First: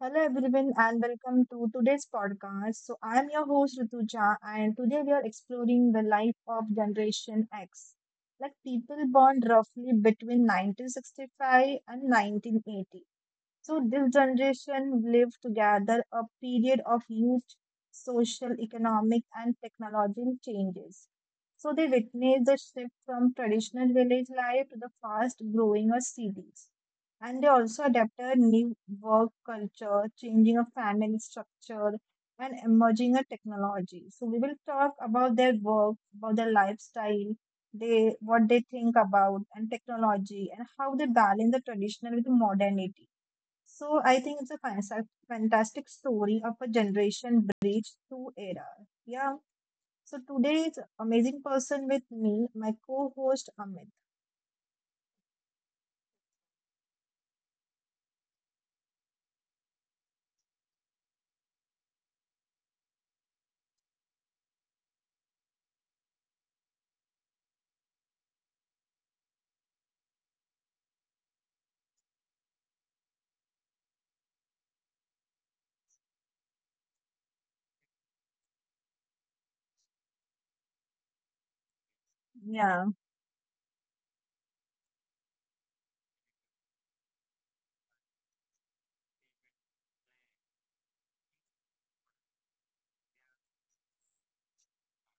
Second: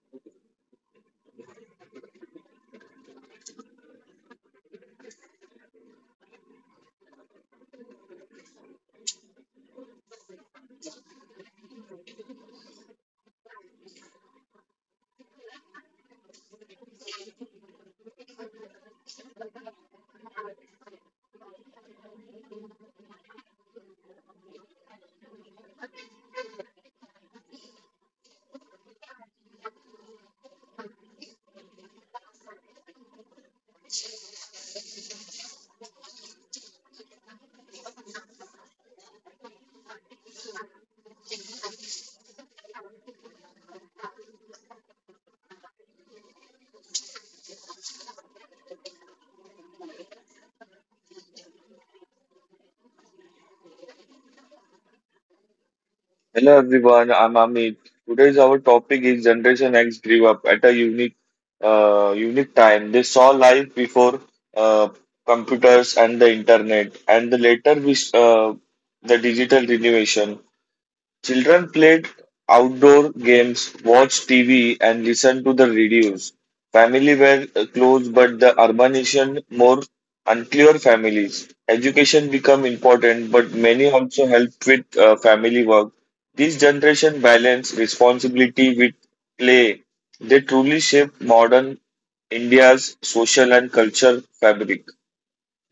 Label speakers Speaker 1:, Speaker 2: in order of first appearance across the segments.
Speaker 1: Hello everyone and welcome to today's podcast. So I am your host Rituja and today we are exploring the life of Generation X, like people born roughly between 1965 and 1980. So this generation lived together a period of huge social, economic, and technological changes. So they witnessed the shift from traditional village life to the fast-growing of cities. And they also adapted new work culture, changing of family structure, and emerging of technology. So we will talk about their work, about their lifestyle, they what they think about and technology and how they balance the traditional with the modernity. So I think it's a fantastic story of a generation bridge through era. Yeah. So today's amazing person with me, my co-host Amit.
Speaker 2: Hello everyone, I'm Amit. Today's our topic is Generation X grew up at a unique time. They saw life before uh, computers and the internet, and the later the digital renovation. Children played outdoor games, watched TV, and listened to the radios. Family were close, but the urbanization more unclear families. Education become important,
Speaker 1: Yeah.
Speaker 2: but many also helped with family work. This generation balance responsibility with play. They truly shape modern India's social and culture fabric.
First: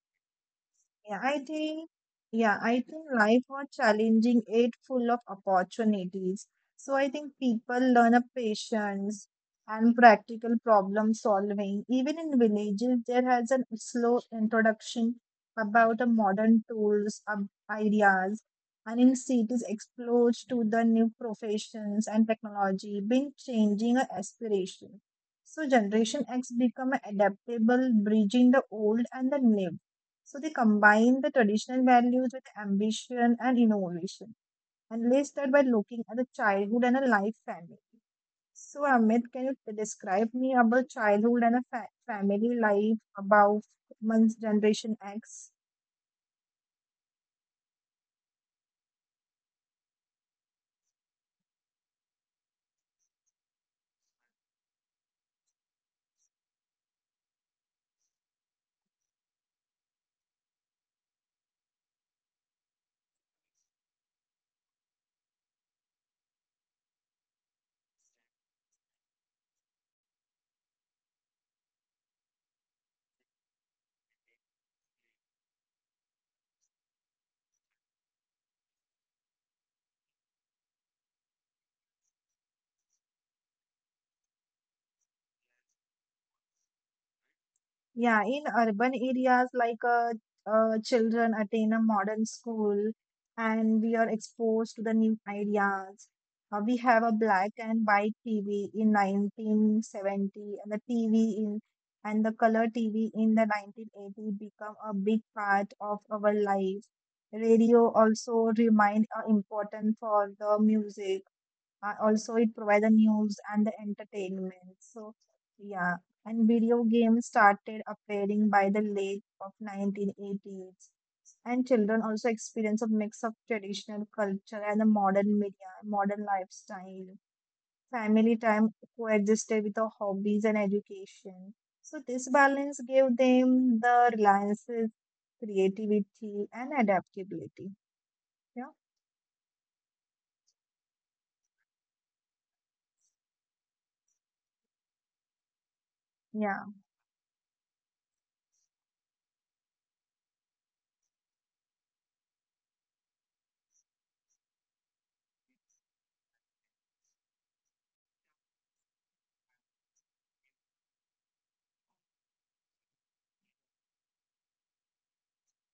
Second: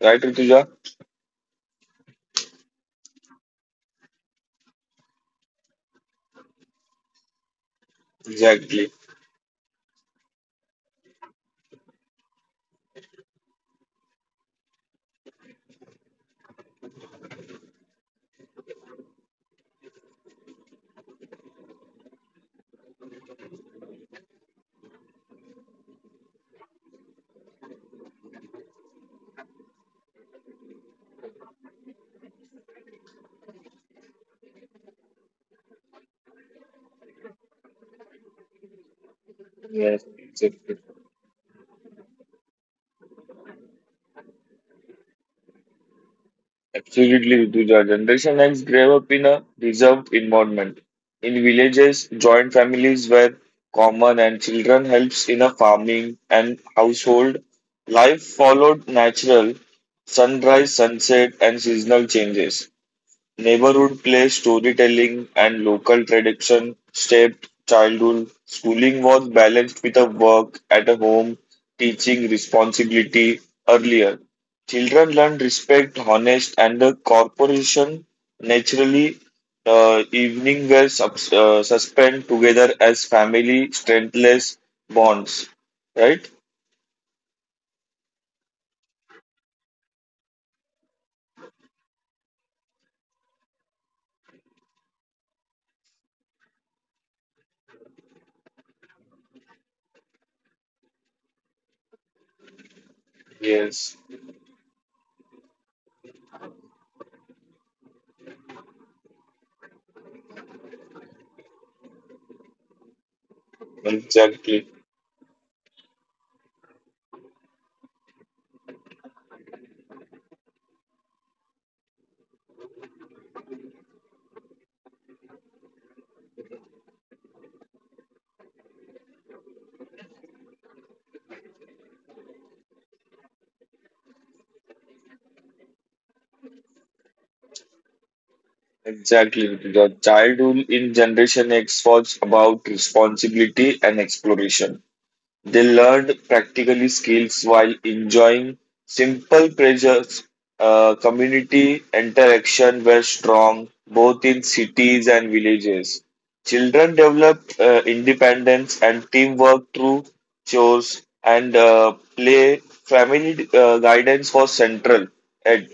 Speaker 2: Right, Rituja?
Speaker 1: Yeah, I think life was challenging, it full of opportunities. So I think people learn a
Speaker 2: Exactly.
Speaker 1: patience and practical problem solving. Even in villages, there has a slow introduction about the modern tools, ideas, and in cities, exposed to the new professions and technology, been changing our aspiration. So Generation X become adaptable, bridging the old and the new so they combine the traditional values with ambition and innovation, and let's start by looking at a childhood and a life family. So Amit, can you
Speaker 2: Yes,
Speaker 1: describe me about
Speaker 2: exactly.
Speaker 1: childhood and a family life about month's generation X?
Speaker 2: Absolutely, Rutuja. Generation X grew up in a reserved environment. In villages, joint families were common and children helps in a farming and household. Life followed natural sunrise, sunset and seasonal changes. Neighborhood play, storytelling, and local tradition shaped childhood. Schooling was balanced with a work at a home, teaching responsibility earlier. Children learn respect, honest, and the corporation naturally. Evening were suspend together as family strengthless bonds, right?
Speaker 1: Yeah, in urban areas, like children attend a modern school and we are exposed to the new ideas. We have a black and white TV in 1970 and the color TV in the
Speaker 2: Yes,
Speaker 1: 1980 become a big part of our life. Radio also remained important for the music, also, it provides the news and the entertainment.
Speaker 2: exactly.
Speaker 1: So, yeah, and video games started appearing by the late of 1980s, and children also experience a mix of traditional culture and the modern media, modern lifestyle. Family time coexisted with the hobbies and education. So this balance gave them the reliances, creativity, and adaptability. Yeah,
Speaker 2: Exactly. The childhood in Generation X was about responsibility and exploration. They learned
Speaker 1: yeah.
Speaker 2: practically skills while enjoying simple pleasures. Community interaction were strong both in cities and villages. Children developed independence and teamwork through chores and play. Family guidance was central at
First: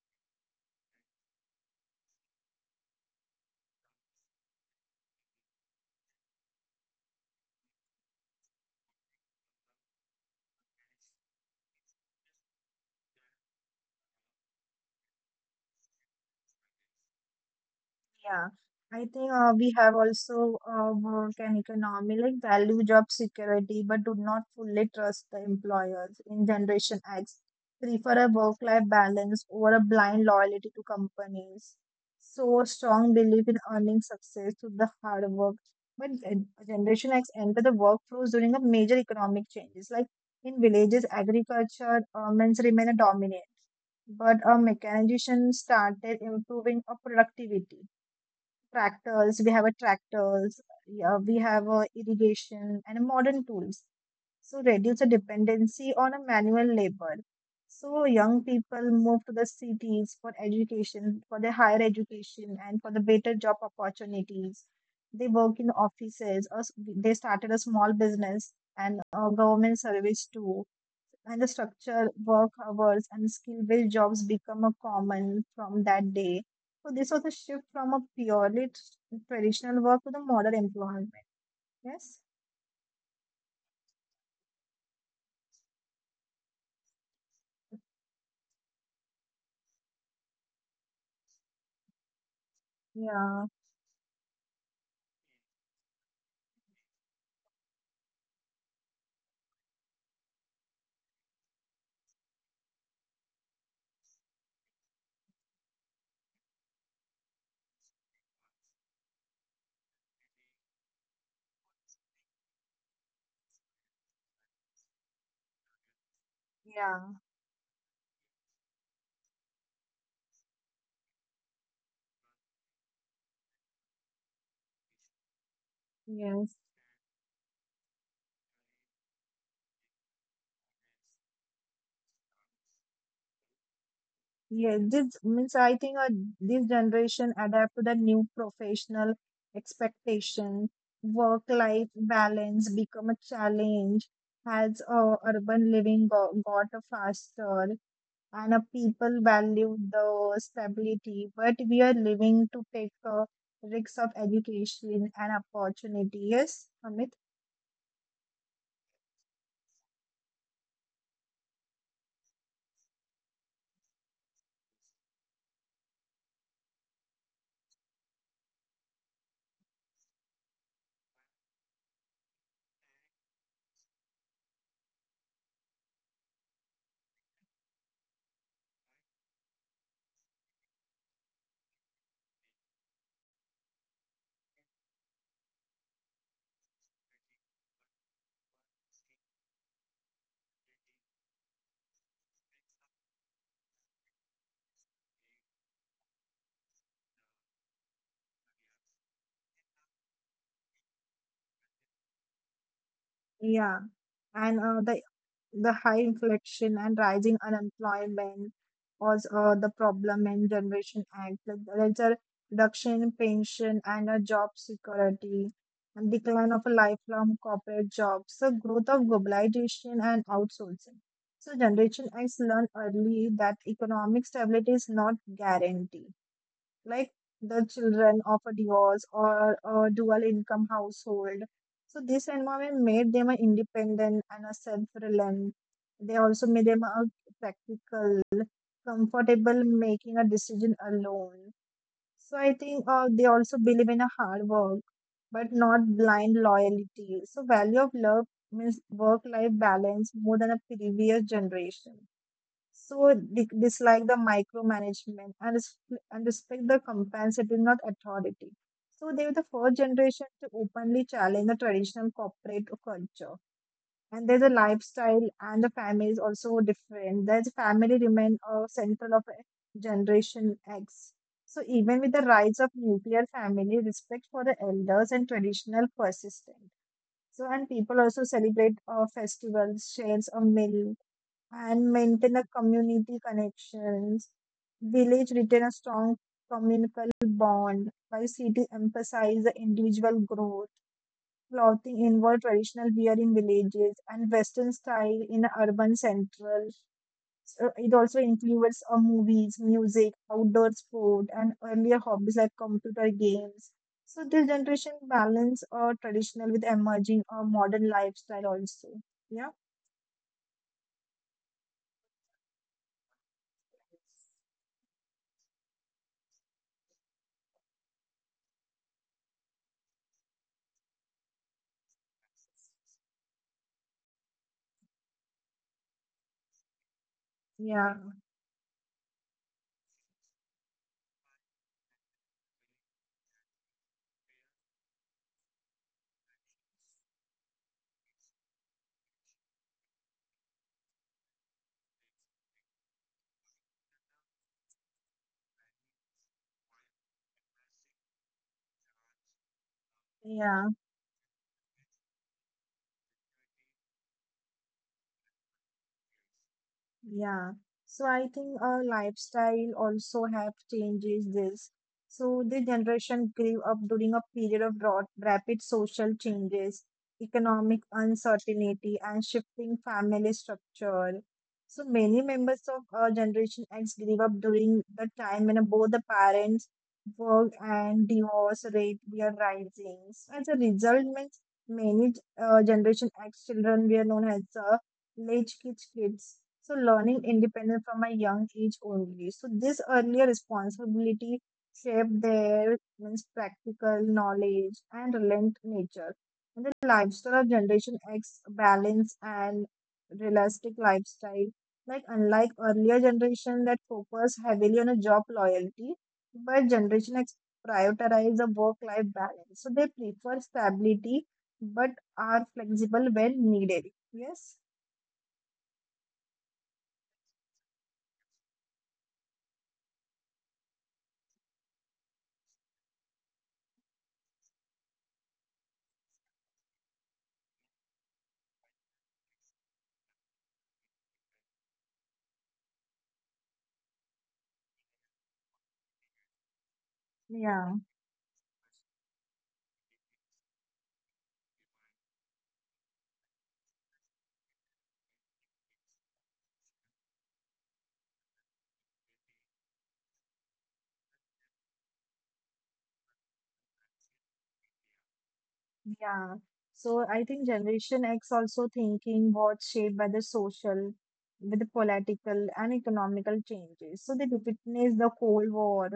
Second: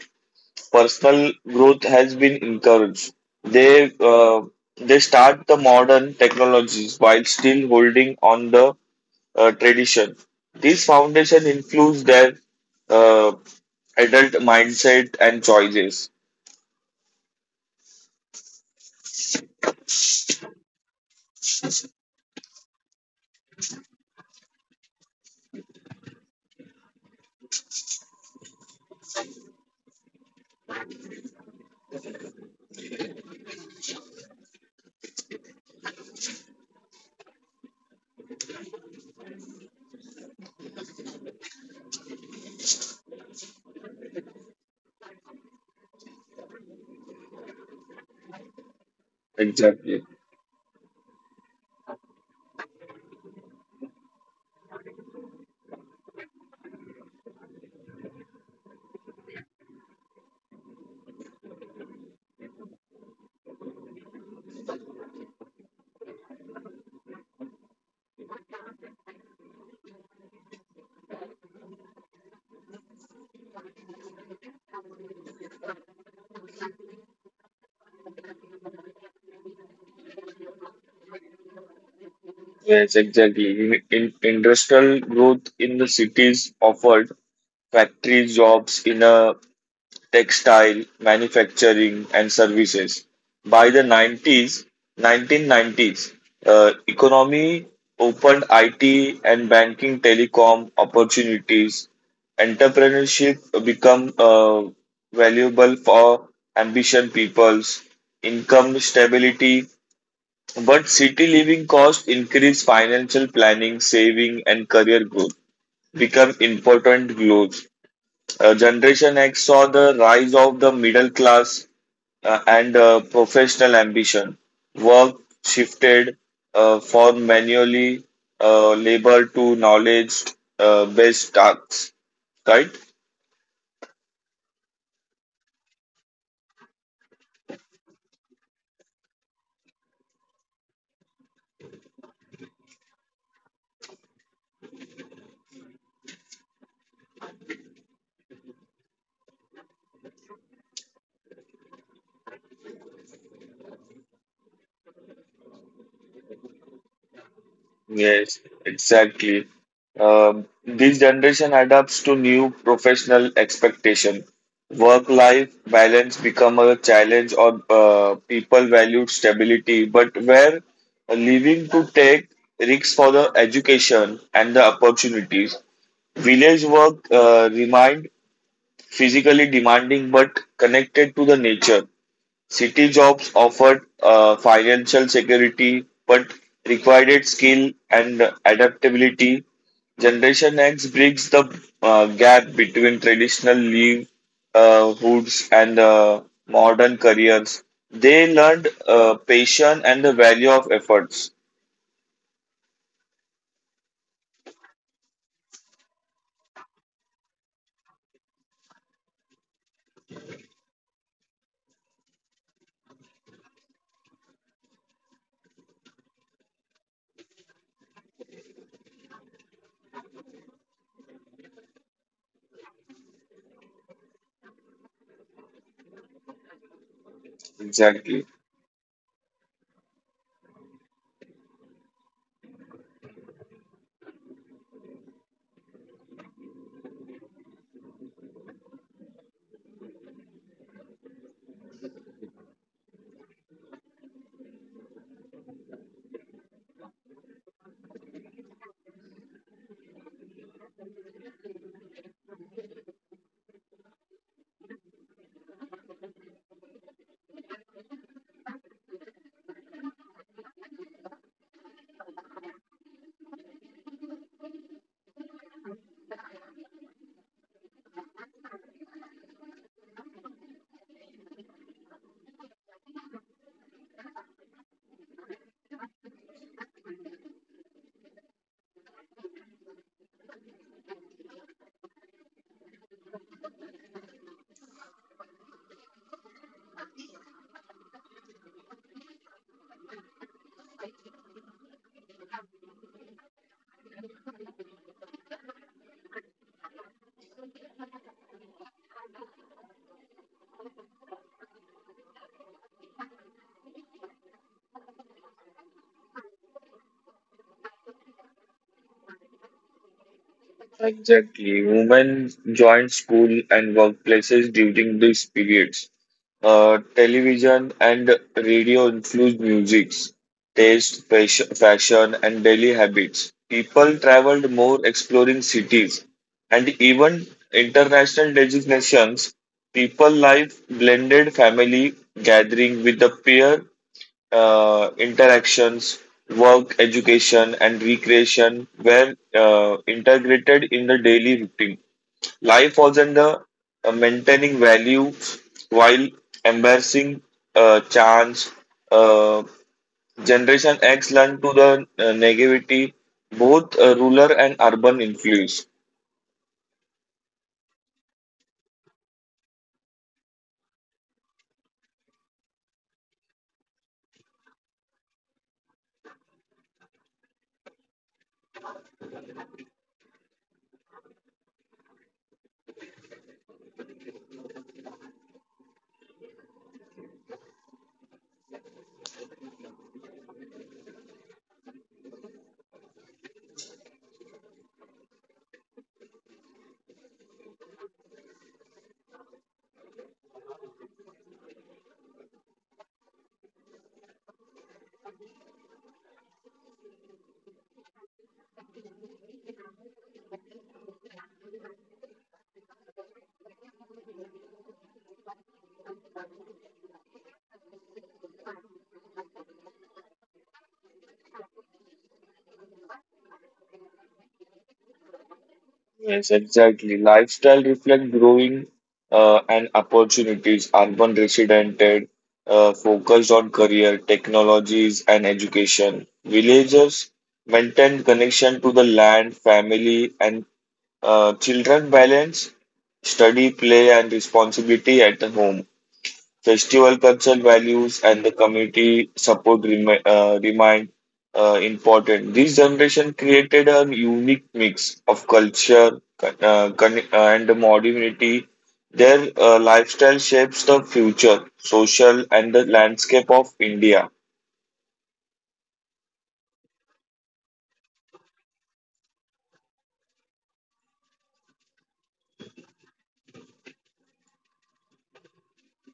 Speaker 2: personal growth has been encouraged. They uh, they start the modern technologies while still holding on the tradition. This foundation includes their uh, adult mindset and choices.
Speaker 1: Yeah, I think we have also work and economy like value job security, but do not fully trust the employers in Generation X. Prefer a work-life balance over a blind loyalty to companies. So strong belief in earning success through the hard work. But Generation X enter the workforce during a major economic changes. Like in villages, agriculture, men's remain a dominant, but mechanization started improving productivity tractors, we have a
Speaker 2: Exactly.
Speaker 1: tractors, yeah, we have a irrigation and a modern tools. So reduce the dependency on a manual labor. So young people move to the cities for education, for their higher education and for the better job opportunities. They work in offices or they started a small business and government service too and the structure, work hours, and skill based jobs become a common from that day. So, this was a shift from a purely traditional work to the modern employment. Yes?
Speaker 2: Yes, exactly. In industrial growth in the cities offered factory jobs in a textile, manufacturing, and services.
Speaker 1: Yeah,
Speaker 2: By the 1990s, economy opened IT and banking, telecom opportunities. Entrepreneurship become valuable for ambition peoples, income stability. But city living costs increase financial planning, saving, and career growth become important
Speaker 1: yeah,
Speaker 2: goals. Generation X saw the rise of the middle class and professional ambition. Work shifted
Speaker 1: yes,
Speaker 2: from manually labor to knowledge based tasks, right?
Speaker 1: yes. This means I think this generation adapt to the new professional expectation. Work-life balance become a challenge as urban living go got faster. And a people value the stability, but we are living to take risks of education and opportunity. Yes, Amit?
Speaker 2: Yes, exactly. This generation adapts to new professional expectation. Work-life balance become a challenge, or people valued stability, but were leaving to take risks for the education and the opportunities. Village work remained physically demanding but connected to the nature. City jobs offered financial security but required skill and adaptability. Generation X bridges the gap between traditional livelihoods hoods and modern careers. They learned patience and the value of efforts.
Speaker 1: Yeah. And the high inflation and rising unemployment was the problem in Generation Act. Like there's a reduction in pension and a job security, and decline of a lifelong corporate jobs, the growth of globalization and outsourcing. So Generation X learned early that economic stability is not guaranteed, like the children of
Speaker 2: Exactly.
Speaker 1: a divorce or a dual income household. So this environment made them a independent and a self-reliant. They also made them a practical, comfortable making a decision alone. So I think they also believe in a hard work, but not blind loyalty. So value of love means work-life balance more than a previous generation. So dislike the micromanagement, and respect the compensating, not authority. So they were the first generation to openly challenge the traditional corporate culture. And there's a lifestyle and the family is also different. There's family remain central of a generation X. So even with the rise of nuclear family, respect for the elders and traditional persistent. So, and people also celebrate festivals, shares a meal, and maintain a community connections. Village retain a strong communal bond, while city emphasize the individual growth. Clothing involve traditional wear in villages and Western style in urban central. So it also includes movies, music, outdoor sport, and earlier hobbies like computer games. So this generation balance traditional with emerging modern lifestyle also. Yeah.
Speaker 2: Exactly. Women joined school and workplaces during these periods. Television and radio influenced music, taste, fashion, and daily habits. People traveled more exploring cities and even
Speaker 1: Yeah,
Speaker 2: international legislations. People life blended family gathering with the peer interactions, work, education, and recreation were integrated in the daily routine. Life was under maintaining value while embracing chance. Uh,
Speaker 1: yeah.
Speaker 2: Generation X learned to the negativity both rural and urban influence.
Speaker 1: Yeah, so I think our lifestyle also have changes this. So the generation grew up during a period of broad, rapid social changes, economic uncertainty, and shifting family structure. So many members of our generation X grew up during the time when both the parents work and divorce rate were rising. So as a result, means many generation X children were known as the late kids, so learning independence from a young age only, so this earlier responsibility shaped their means practical knowledge and relent nature, and the lifestyle of generation x balance and realistic lifestyle, like unlike earlier generation that focus heavily on a job loyalty, but generation x prioritize the work life balance, so they prefer stability but are flexible when needed, yes.
Speaker 2: Yes, exactly. Lifestyle reflect growing and opportunities, urban residents focused on career, technologies, and education. Villagers maintain connection to the land, family, and children balance study, play, and responsibility at the home. Festival cultural
Speaker 1: Yeah,
Speaker 2: values and the community support remain important. This generation created a unique mix of culture and modernity. Their lifestyle shapes the future, social, and the landscape of India.
Speaker 1: yeah. So I think Generation X also thinking was shaped by the social, with the political and economical changes. So they witnessed the Cold War,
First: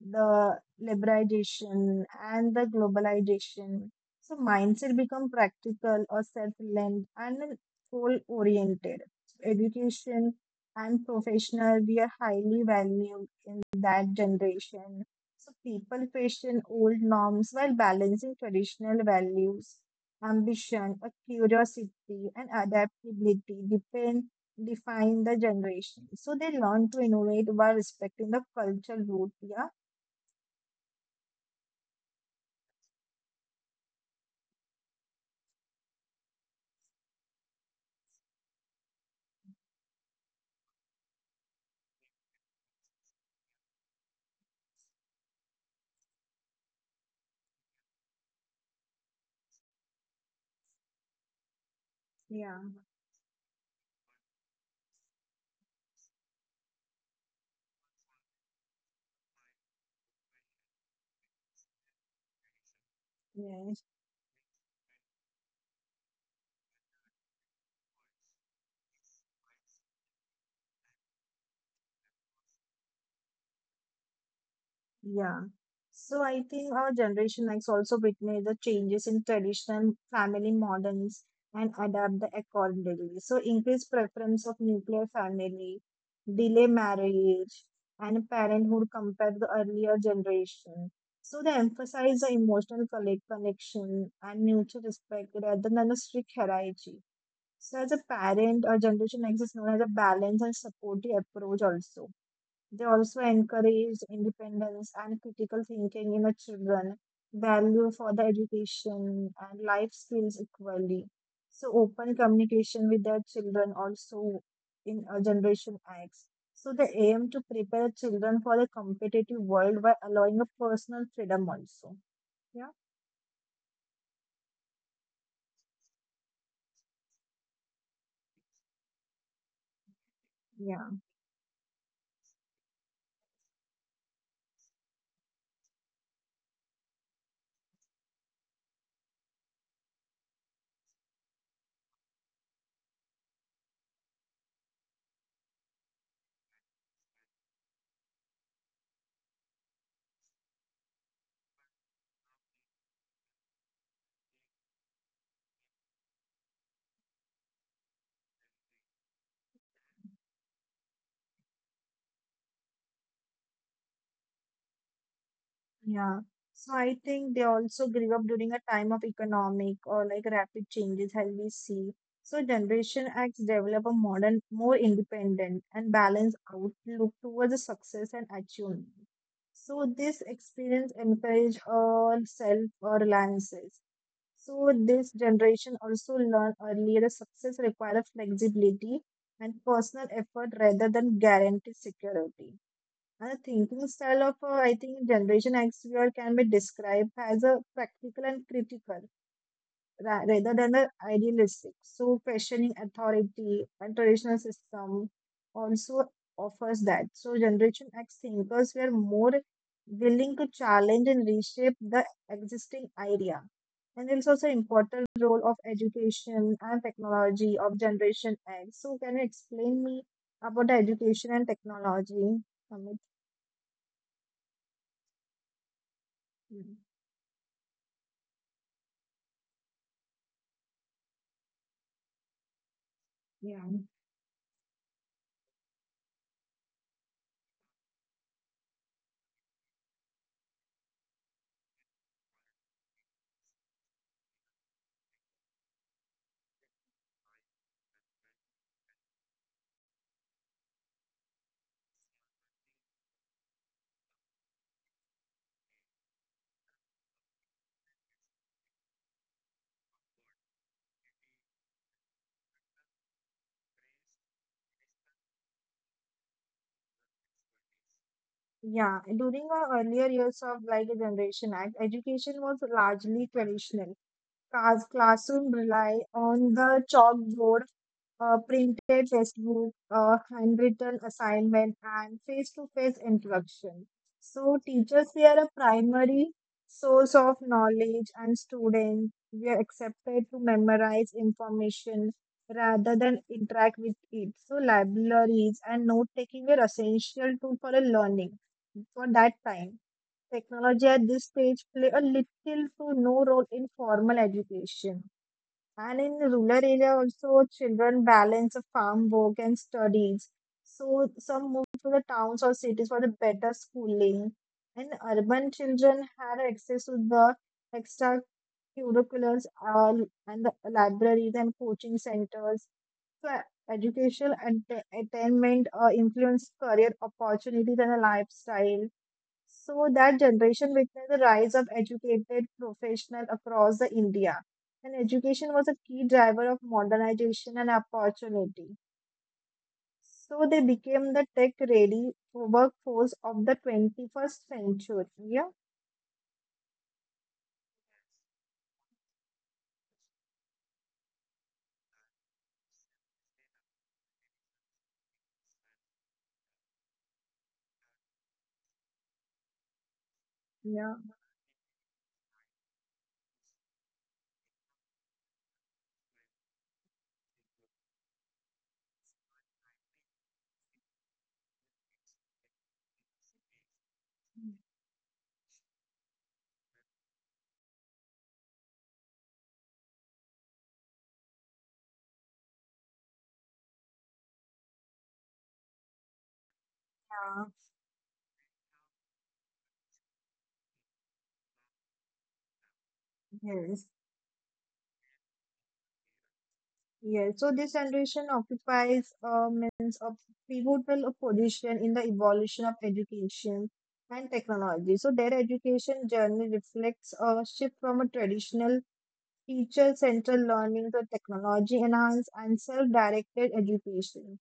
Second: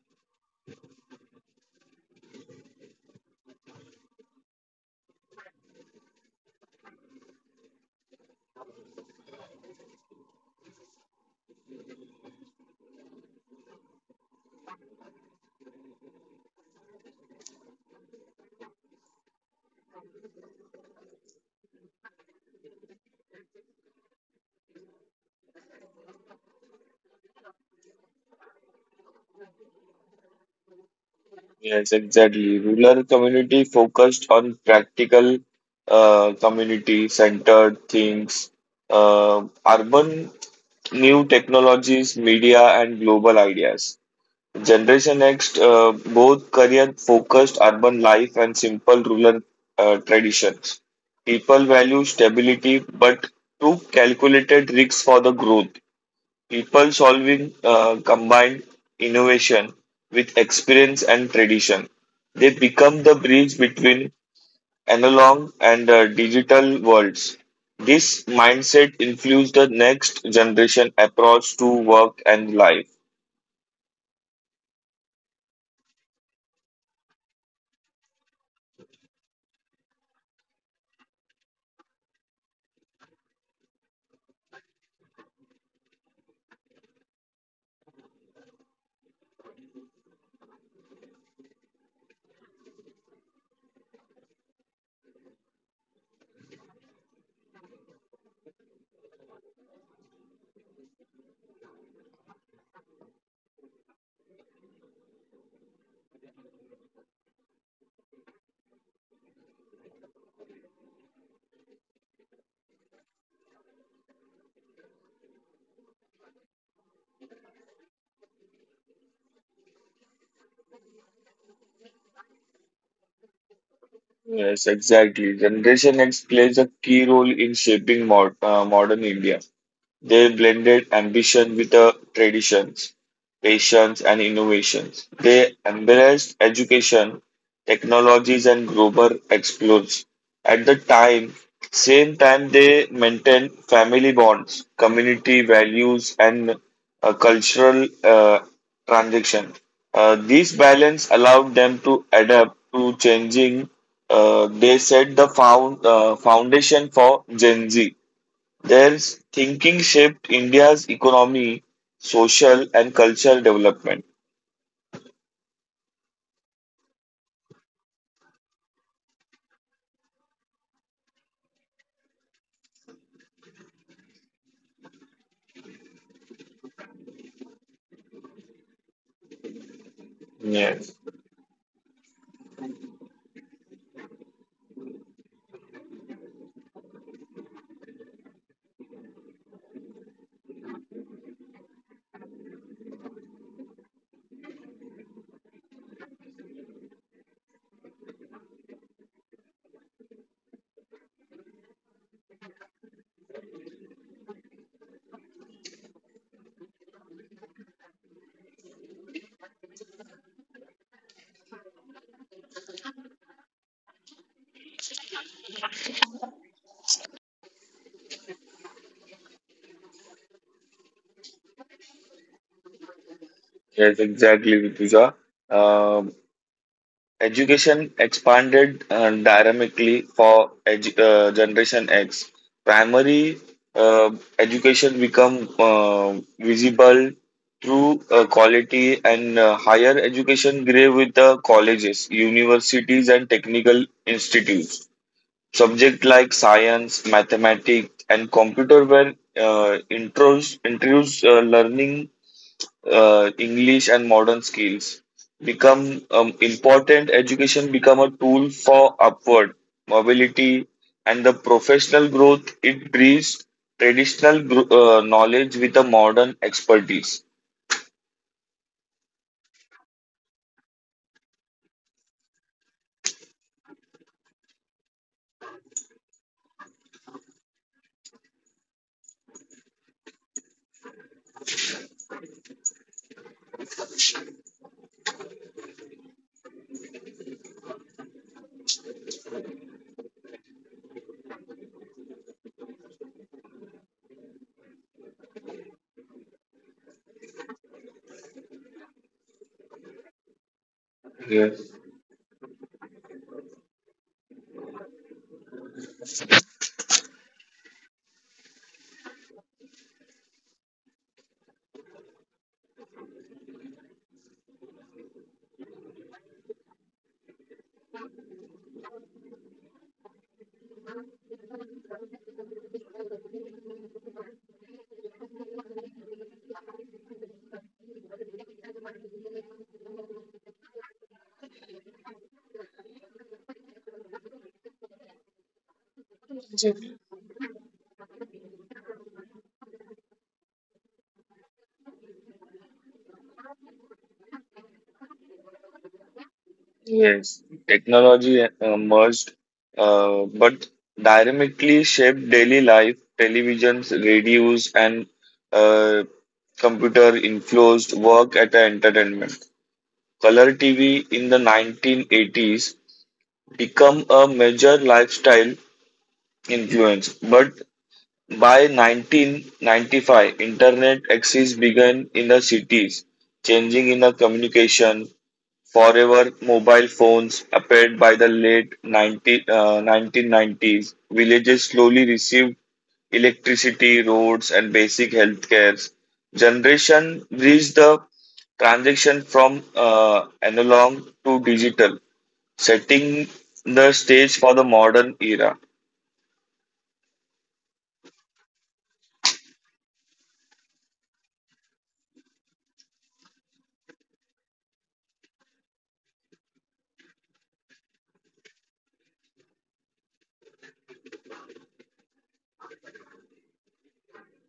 Speaker 1: the liberalization and the globalization. So mindset become practical or self-led and goal-oriented. Education and professional we are highly valued in that generation. So people question old norms while balancing traditional values, ambition, a curiosity, and adaptability depend define the generation. So they learn to innovate while respecting the cultural root. Yeah.
Speaker 2: Yes, exactly. Rural community focused on practical, community centered things. Urban new technologies, media, and global ideas. Generation Next, both career focused urban life and simple rural traditions. People value
Speaker 1: Yeah,
Speaker 2: stability but took calculated risks for the growth. People solving combined innovation with experience and tradition. They become the bridge
Speaker 1: yes,
Speaker 2: between analog and digital worlds. This mindset influenced the next generation approach to work and life.
Speaker 1: yeah. So I think our Generation X also witnessed the changes in traditional family models and adapt the accordingly. So increased preference of nuclear family, delay marriage, and parenthood compared to earlier generation. So they emphasize the emotional connection and mutual respect rather than a strict hierarchy. So, as a parent, our generation X is known as a balanced and supportive approach, also. They also encourage independence and critical thinking in our children, value for the education and life skills equally. So, open communication with their children also in our generation acts. So, they aim to prepare children for a competitive world by allowing a personal freedom also. Yeah.
Speaker 2: Yes, exactly. Generation X plays a key role in shaping modern India. They blended
Speaker 1: Yeah.
Speaker 2: ambition with traditions, patience, and innovations. They embraced education, technologies, and global explores. At the time, same time they maintained family bonds, community values, and cultural transaction. This balance allowed them to adapt to changing. They set the foundation for Gen Z their thinking shaped India's economy, social, and cultural development.
Speaker 1: Yeah. So I think they also grew up during a time of economic or like rapid changes as we see. So Generation X develop a modern, more independent and balanced outlook towards the success and achievement. So this
Speaker 2: Yes,
Speaker 1: experience encourage all self-reliances. So this generation also learned earlier that success requires flexibility and personal effort rather than guaranteed security. And the thinking style of, I think, Generation X viewer can be described as a practical and critical rather than a idealistic. So, questioning authority and traditional system also offers that. So, Generation X thinkers were more willing to challenge and reshape the existing idea. And it's also important role of education and technology of Generation X. So, can you explain me about the education and technology, Amit?
Speaker 2: yes, exactly, Rituja. Um, Education expanded dynamically for Generation X. Primary
Speaker 1: Yeah,
Speaker 2: uh, education become visible through quality, and higher education grew with the colleges, universities, and technical institutes. Subjects like science, mathematics, and computer were uh, introduced learning English and modern skills become important. Education become a tool for upward mobility and the professional growth. It brings traditional knowledge with a modern expertise.
Speaker 1: yeah. During our earlier years of like a generation act, education was largely traditional. Classroom rely on the chalkboard, printed textbook, handwritten assignment, and face-to-face interaction. So teachers were a primary source of knowledge, and students were accepted to memorize information rather than interact with it. So libraries and note taking were essential tool for a learning for that time. Technology at this stage play a little to no role in formal education. And in rural area also children balance of farm work and studies. So some move to the towns or cities for the better schooling. And urban children had access to the extra curriculars, uh, and the libraries and coaching centers. So educational attainment influence career opportunities and a lifestyle, so that generation witnessed the rise of educated professionals across the India. And education was a key driver of modernization and opportunity. So they became the tech ready workforce of the 21st century. Yeah.
Speaker 2: Yes, technology merged, but dynamically shaped daily life. Televisions, radios, and uh, computer influenced work at a entertainment. Color
Speaker 1: Yeah,
Speaker 2: TV in the 1980s become a major lifestyle influence, but by 1995, internet access began in the cities, changing in the communication. Forever mobile phones appeared by the late 1990s. Villages slowly received electricity, roads, and basic healthcare. Generation
Speaker 1: yeah,
Speaker 2: reached the transition from analog to digital, setting the
Speaker 1: yes,
Speaker 2: stage for the modern era.
Speaker 1: yes. So this generation occupies, means, a pivotal position in the evolution of education and technology. So their education journey reflects a shift from a traditional teacher centered learning to technology enhanced and self directed education.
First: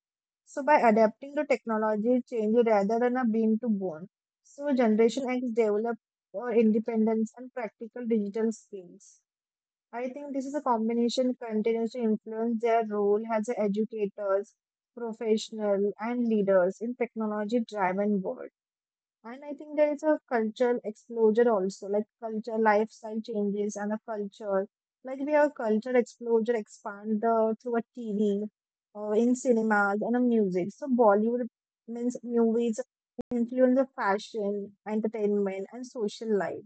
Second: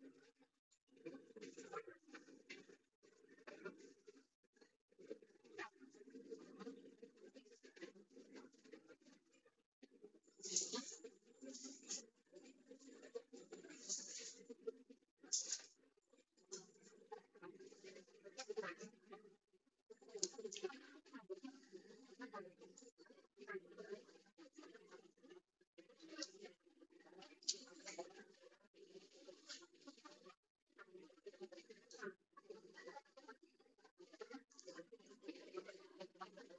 Speaker 1: So, by adapting to technology change rather than a bean to bone, so Generation X develop for independence and practical digital skills. I think this is a combination continues to influence their role as educators, professionals, and leaders in technology driven world. And I think there is a cultural explosion also, like culture, lifestyle changes, and a culture. Like we have culture explosion expand the, through a TV, in cinemas and in music. So Bollywood means movies influence the fashion, entertainment, and social life.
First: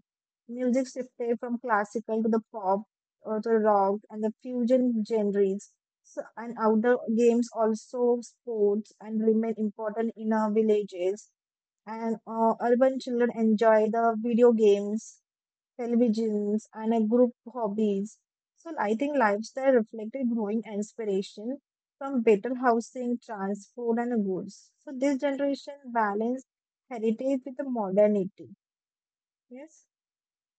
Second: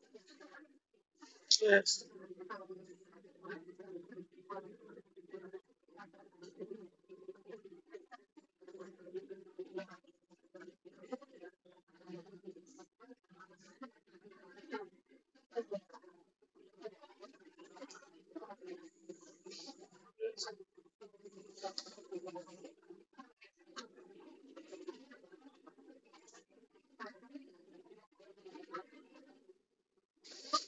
Speaker 1: Music shifted from classical to the pop or the rock and the fusion genres. So, and outdoor games also sports and remain important in our villages and urban children enjoy the video games, televisions, and a group hobbies. So I think lifestyle reflected growing inspiration from better housing, transport, and goods. So this generation balanced heritage with the modernity. Yes.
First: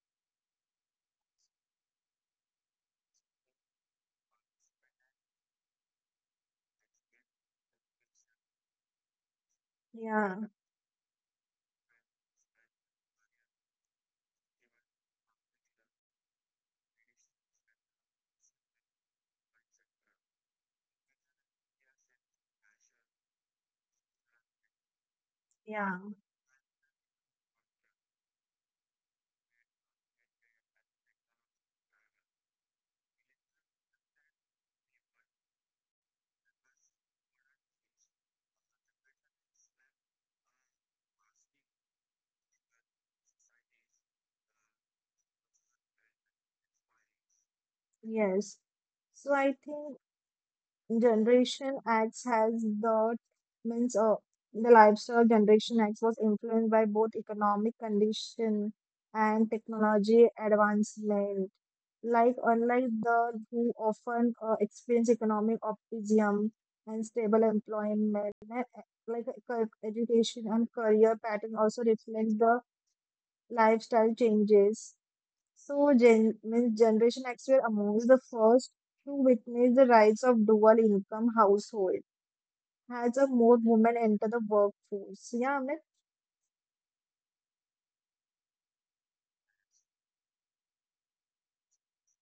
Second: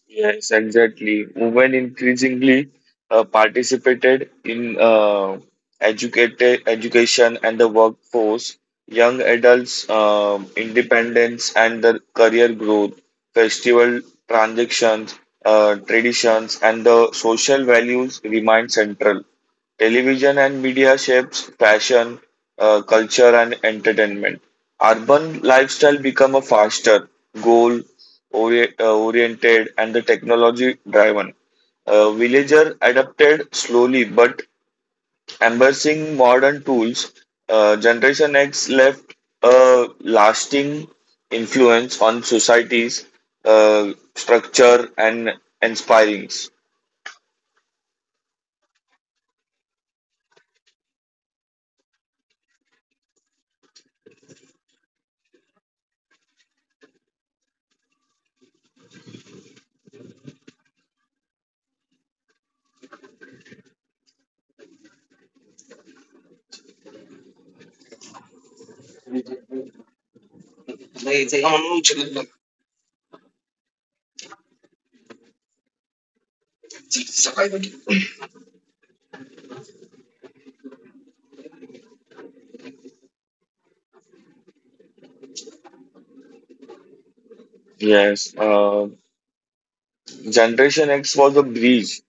Speaker 2: Yes, exactly. Women increasingly participated in educated education and the workforce. Young adults,
Speaker 1: Yeah.
Speaker 2: independence and the career growth, festival transactions, traditions, and the social values remain central. Television and media shapes fashion, culture, and entertainment. Urban
Speaker 1: Yeah.
Speaker 2: lifestyle become a faster, goal oriented, and the technology driven. Villager adapted slowly but embracing modern tools. Generation X left a lasting influence on society's structure and inspirings.
Speaker 1: Yes. So I think Generation Acts has the means the lifestyle Generation Acts was influenced by both economic condition and technology advancement. Like unlike the who often experience economic optimism and stable employment, and, uh, like education and career pattern also reflects the lifestyle changes. So, gen- means Generation X were amongst the first to witness the rise of dual income household as a more women enter the workforce. Yeah, Amit?
Speaker 2: Yes. Generation X was a bridge,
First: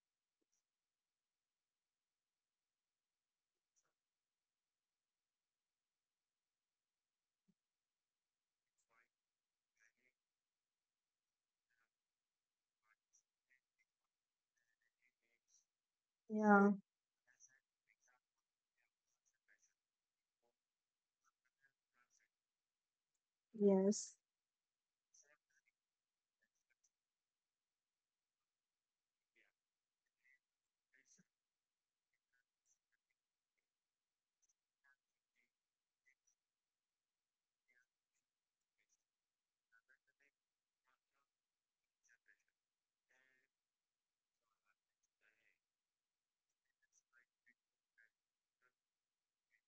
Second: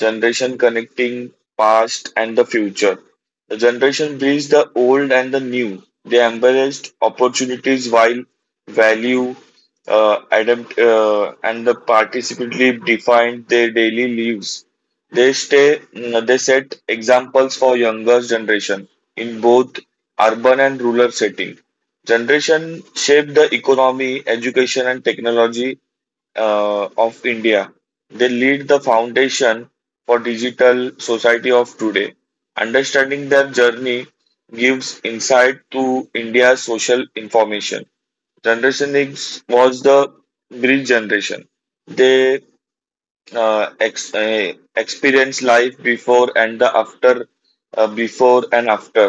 Speaker 2: generation connecting past and the future. The generation bridged the old and the new. They embraced opportunities while value, adapt, and the participatory defined their daily lives. They
Speaker 1: Yeah,
Speaker 2: set examples for younger generation in both urban and rural setting. Generation
Speaker 1: yes.
Speaker 2: shaped the economy, education, and technology of India. They lead the foundation for digital society of today. Understanding their journey gives insight to India's social information. Generation X was the bridge generation. They experience life before and after.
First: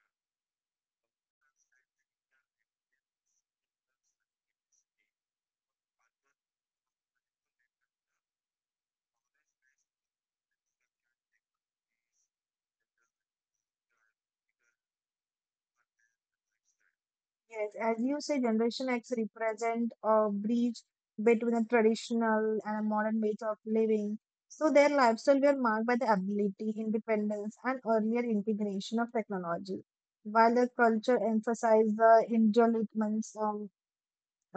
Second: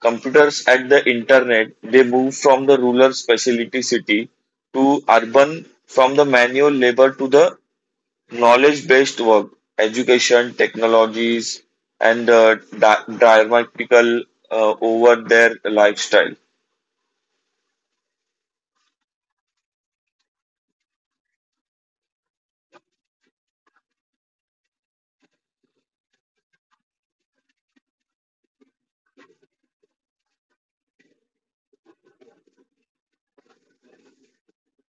Speaker 2: Computers and the internet, they move from the rural specialty city to urban from the manual labor to the knowledge based work, education, technologies, and dramatical over their lifestyle.
Speaker 1: Yes, as you say, Generation X represent a breach between a traditional and a modern ways of living. So their lifestyle were marked by the ability, independence, and earlier integration of technology. While their culture emphasized the individual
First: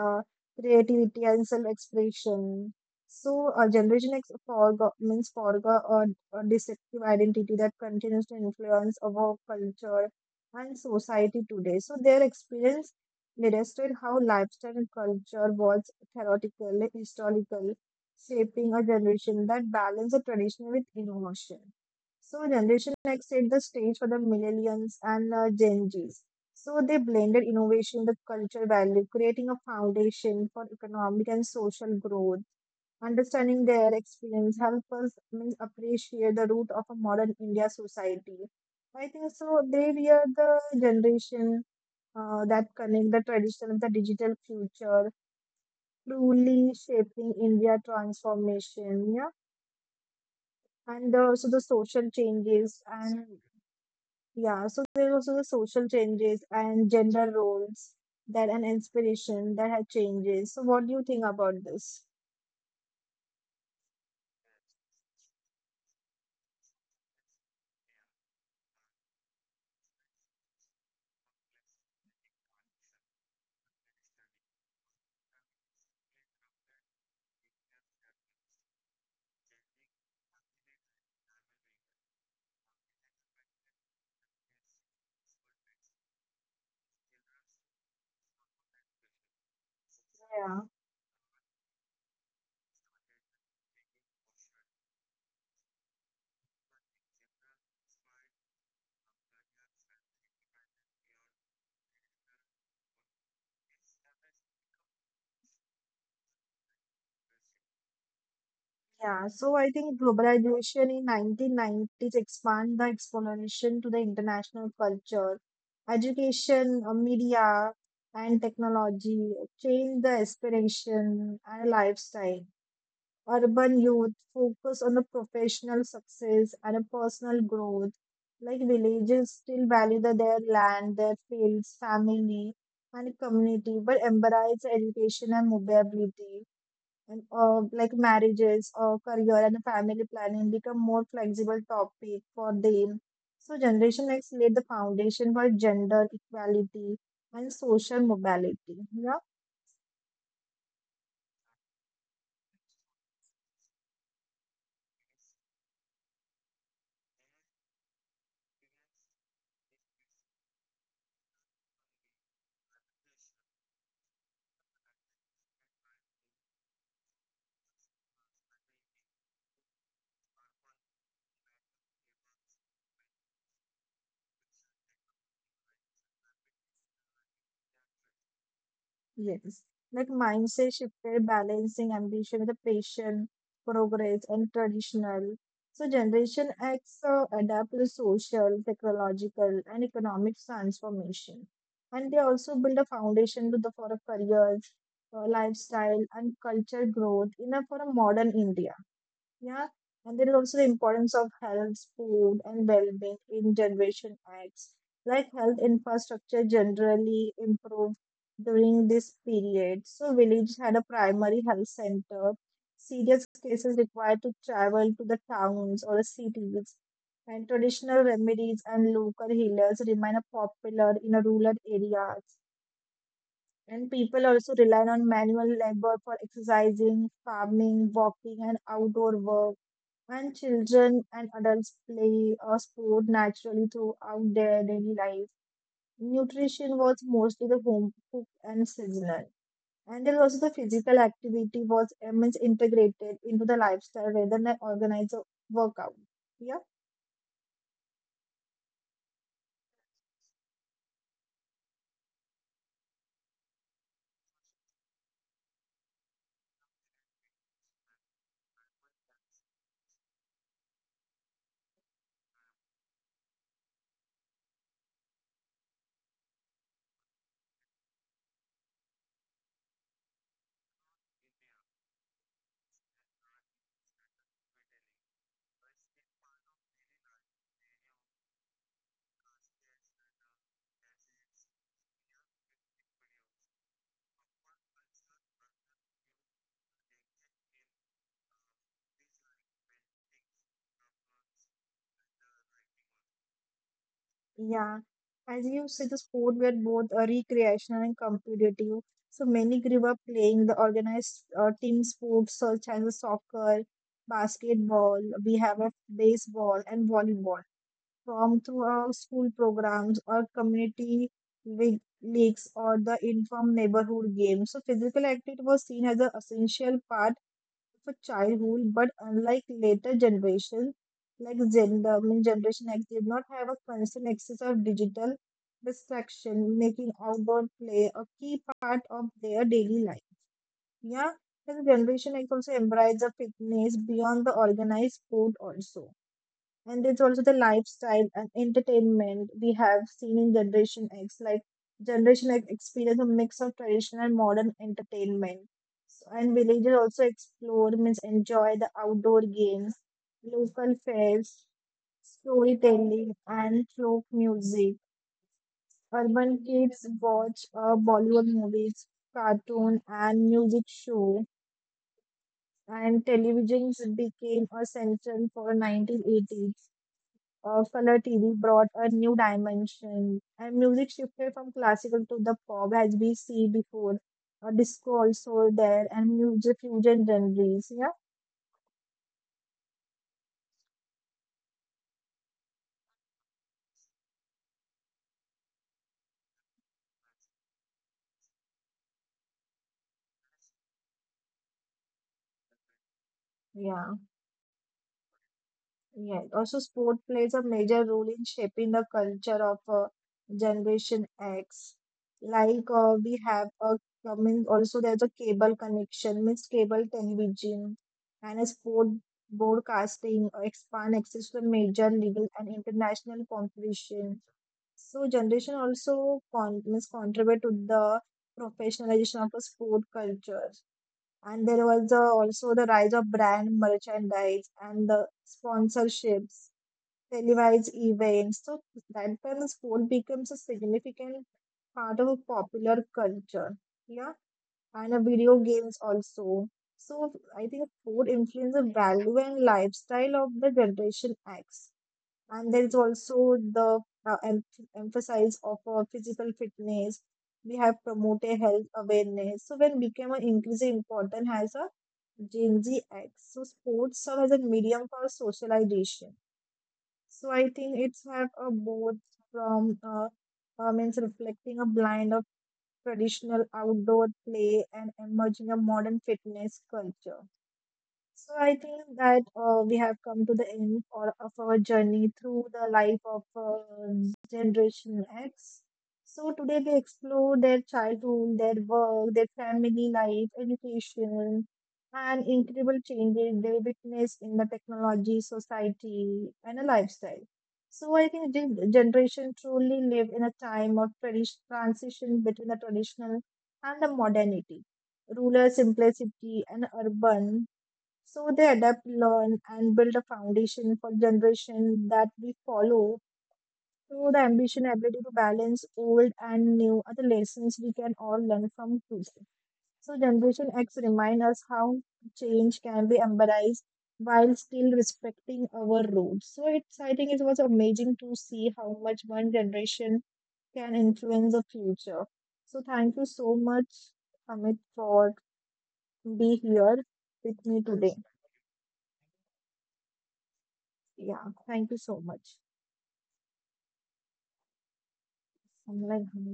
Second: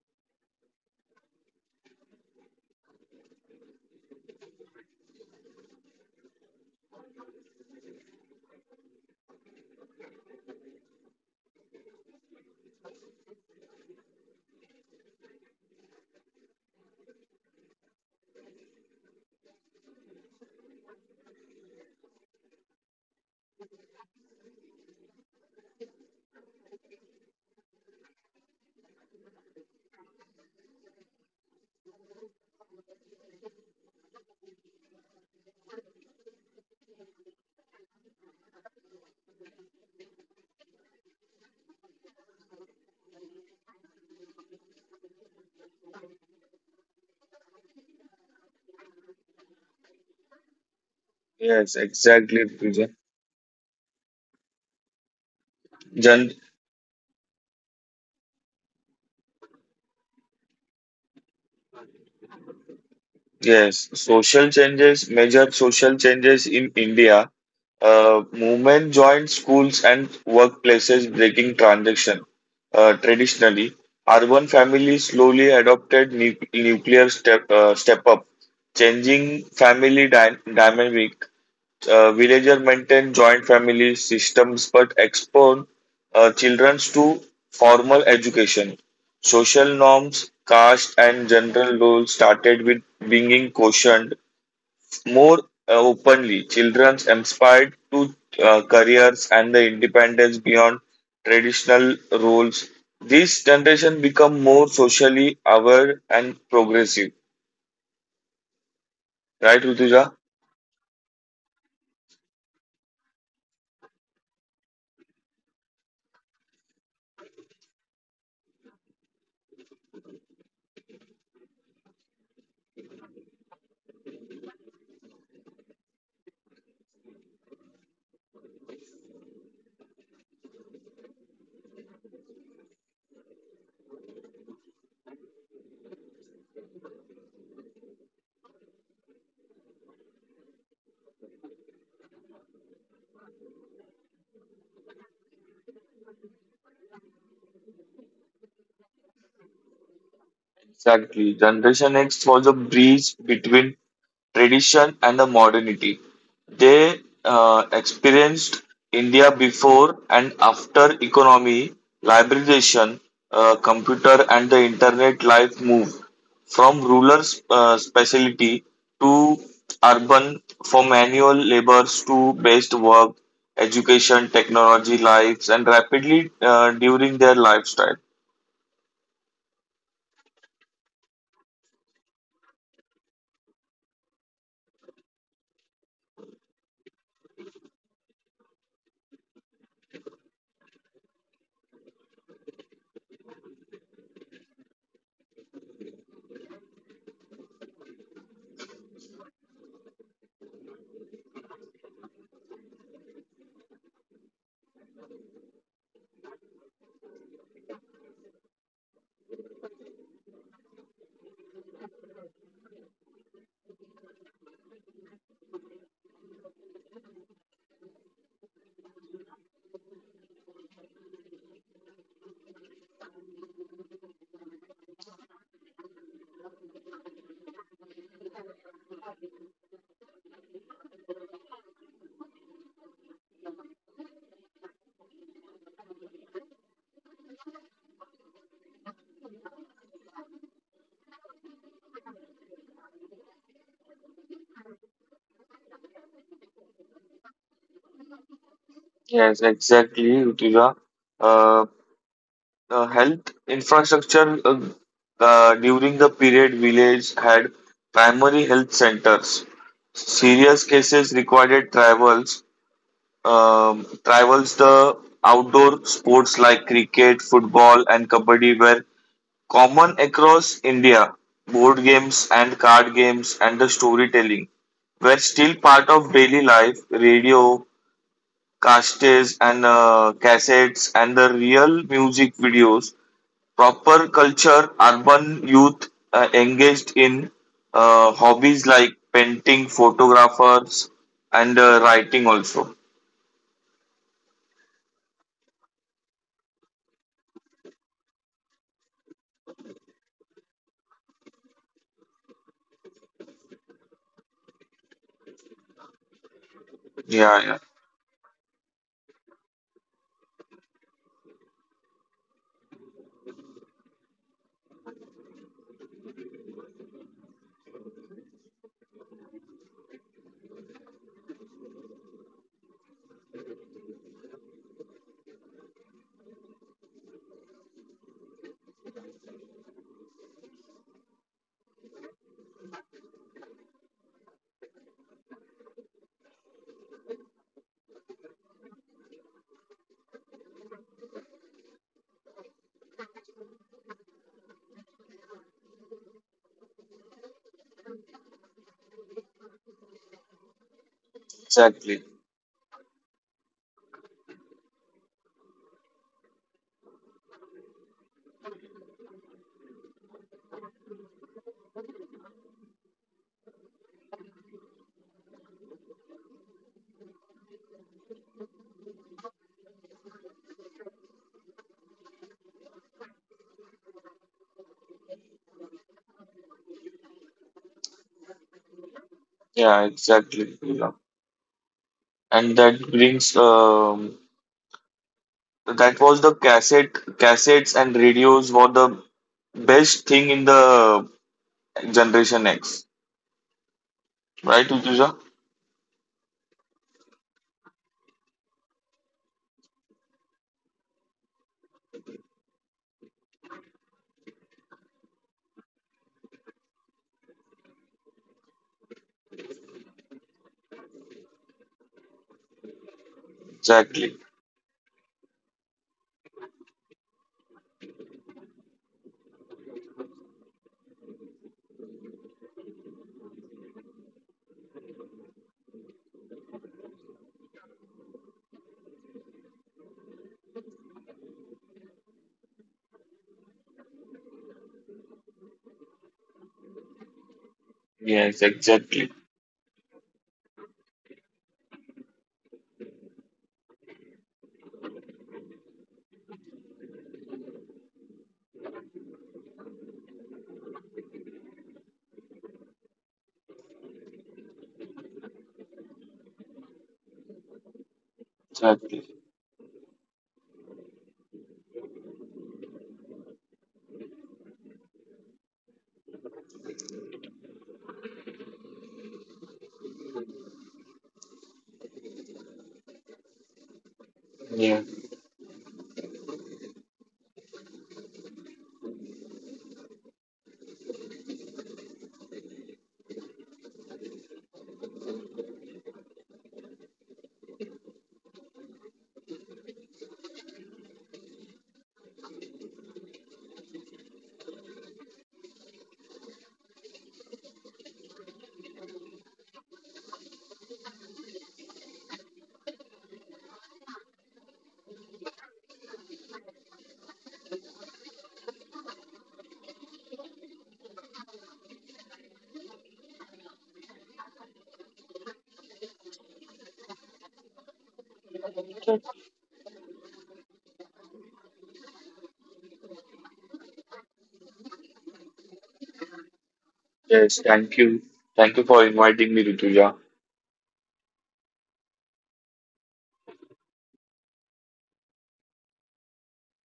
Speaker 1: uh, creativity and self-expression. So, Generation X forgot a deceptive identity that continues to influence our culture and society today. So, their experience illustrated how lifestyle and culture was theoretical, historical, shaping a generation that balanced the tradition with innovation. So, Generation X set the stage for the millennials and Gen Zs so they blended innovation with cultural value, creating a foundation for economic and social growth. Understanding their experience help us means appreciate the root of a modern India society. I think so. They we are the generation that connect the traditional with the digital future, truly shaping India transformation. Yeah, and also the
Speaker 2: Yes,
Speaker 1: social
Speaker 2: exactly,
Speaker 1: changes
Speaker 2: Pooja.
Speaker 1: and yeah, so there's also the social
Speaker 2: Jan-
Speaker 1: changes and gender roles that an inspiration that had changes. So what do you think about this?
Speaker 2: yes, social changes, major social changes in India. Movement joined schools and workplaces, breaking transaction. Traditionally, urban families slowly adopted nuclear step up, changing family dynamic villager maintain joint family systems but expose children to formal education. Social norms,
Speaker 1: Yeah,
Speaker 2: caste, and general rules started with being questioned more openly. Children aspired to careers and the independence beyond traditional roles. This generation become more socially aware and progressive.
Speaker 1: yeah.
Speaker 2: Right,
Speaker 1: So I
Speaker 2: Rutuja?
Speaker 1: think globalization in 1990s expand the exploration to the international culture, education, media, and technology, change the aspiration and lifestyle. Urban youth focus on the professional success and a personal growth. Like villages still their land, their fields, family, and community, but embrace education and mobility. And like marriages, or career, and family planning become more flexible topic for them. So Generation X laid the foundation for gender equality and social mobility. Yeah.
Speaker 2: Exactly. Generation X was a bridge between tradition and the modernity. They experienced India before and after economy, liberalization, computer and the internet life moved from rural specialty to urban for manual labors to based work, education, technology lives and rapidly during their lifestyle.
Speaker 1: Yes. Like mindset shifted, balancing ambition with passion, progress, and traditional. So Generation X adapt to social, technological, and economic transformation. And they also build a foundation to the for a career, lifestyle, and culture growth in a for a modern India. Yeah, and there is also the importance of health, food, and well-being in Generation X. Like health infrastructure generally improved during this period. So villages had a primary health center. Serious cases required to travel to the towns or the cities. And traditional remedies and local healers remain a popular in a rural areas. And people also rely on manual labor for exercising, farming, walking, and outdoor work and children and adults play a sport naturally throughout their daily life. Nutrition was mostly the home cooked and seasonal. And then also the physical activity was immense integrated into the lifestyle rather than organized workout. Yeah.
Speaker 2: Yes, exactly, Rutuja. Uh, Health infrastructure during the period village had primary health centers. Serious cases required travels, travels the outdoor sports like cricket, football, and kabaddi were common across India. Board games and card games and the storytelling were still part of daily life. Radio, cassettes and cassettes and the real music videos. Proper culture, urban youth engaged in hobbies like painting, photographers, and writing also.
Speaker 1: Yeah, as you see, the sport were both recreational and competitive. So many grew up playing the organized team sports such as a soccer, basketball. We have a baseball and
Speaker 2: Yeah, yeah,
Speaker 1: volleyball from through our school programs or community leagues or the inform neighborhood games. So physical activity was seen as an essential part for childhood, but unlike later generations, like Generation X, did not have a constant access of digital distraction, making outdoor play a key part of their daily life. Yeah, and Generation X also embraced the fitness beyond the organized sport also and it's also the lifestyle and entertainment we have seen in generation x like generation x experience a mix of traditional and modern entertainment so, and villagers also explore means enjoy the outdoor games, local fairs,
Speaker 2: exactly.
Speaker 1: storytelling and folk music. Urban kids watch bollywood movies, cartoon and music show, and televisions became a central for 1980s. Color TV brought a new dimension, and music shifted from classical to the pop as we see before. Disco also there, and music fusion genres. Yeah,
Speaker 2: Yeah, exactly. Yeah. And that brings that was the cassettes and radios were the best thing in the generation X,
Speaker 1: yeah,
Speaker 2: right, Utuja?
Speaker 1: yeah. Also, sport plays a major role in shaping the culture of Generation X. Like we have a coming also there's a cable connection, means cable television, and a sport broadcasting expand access to major legal and international
Speaker 2: Exactly.
Speaker 1: competition. So generation also con- means contribute to the professionalization of a sport culture. And there was also the rise of brand merchandise and the sponsorships, televised events. So that when sport becomes a significant part of a popular culture. Yeah. And video games also. So I think
Speaker 2: Yes,
Speaker 1: sport influences the
Speaker 2: exactly.
Speaker 1: value and lifestyle of the generation X and there is also the uh, em- emphasis of physical fitness we have promoted health awareness so when became an increasing important as a gen z x so sports serve as a medium for socialization so I think it's have a
Speaker 2: Exactly.
Speaker 1: both from means reflecting a blend of traditional outdoor play and emerging a modern fitness culture so I think that we have come to the end or of our journey through the life of
Speaker 2: Yeah.
Speaker 1: Generation X. So today we explored their childhood, their work, their family life, education, and incredible changes they witnessed in the technology, society, and a lifestyle. So I think this generation truly lived in a time of transition between the traditional and the modernity, rural simplicity and urban so they adapt, learn, and build a foundation for generation that we follow through the ambition ability to balance old and new are the lessons we can all learn from tools. So Generation X remind us how change can be embraced while still respecting our roots. So it's I think it was amazing to see how much one generation can influence the future. So thank you so much, Amit, for being here
Speaker 2: Yes.
Speaker 1: with
Speaker 2: Thank
Speaker 1: me
Speaker 2: you.
Speaker 1: today.
Speaker 2: Thank you for inviting me, Rituja.
Speaker 1: Yeah, thank you so much. 好嘞，好嘞。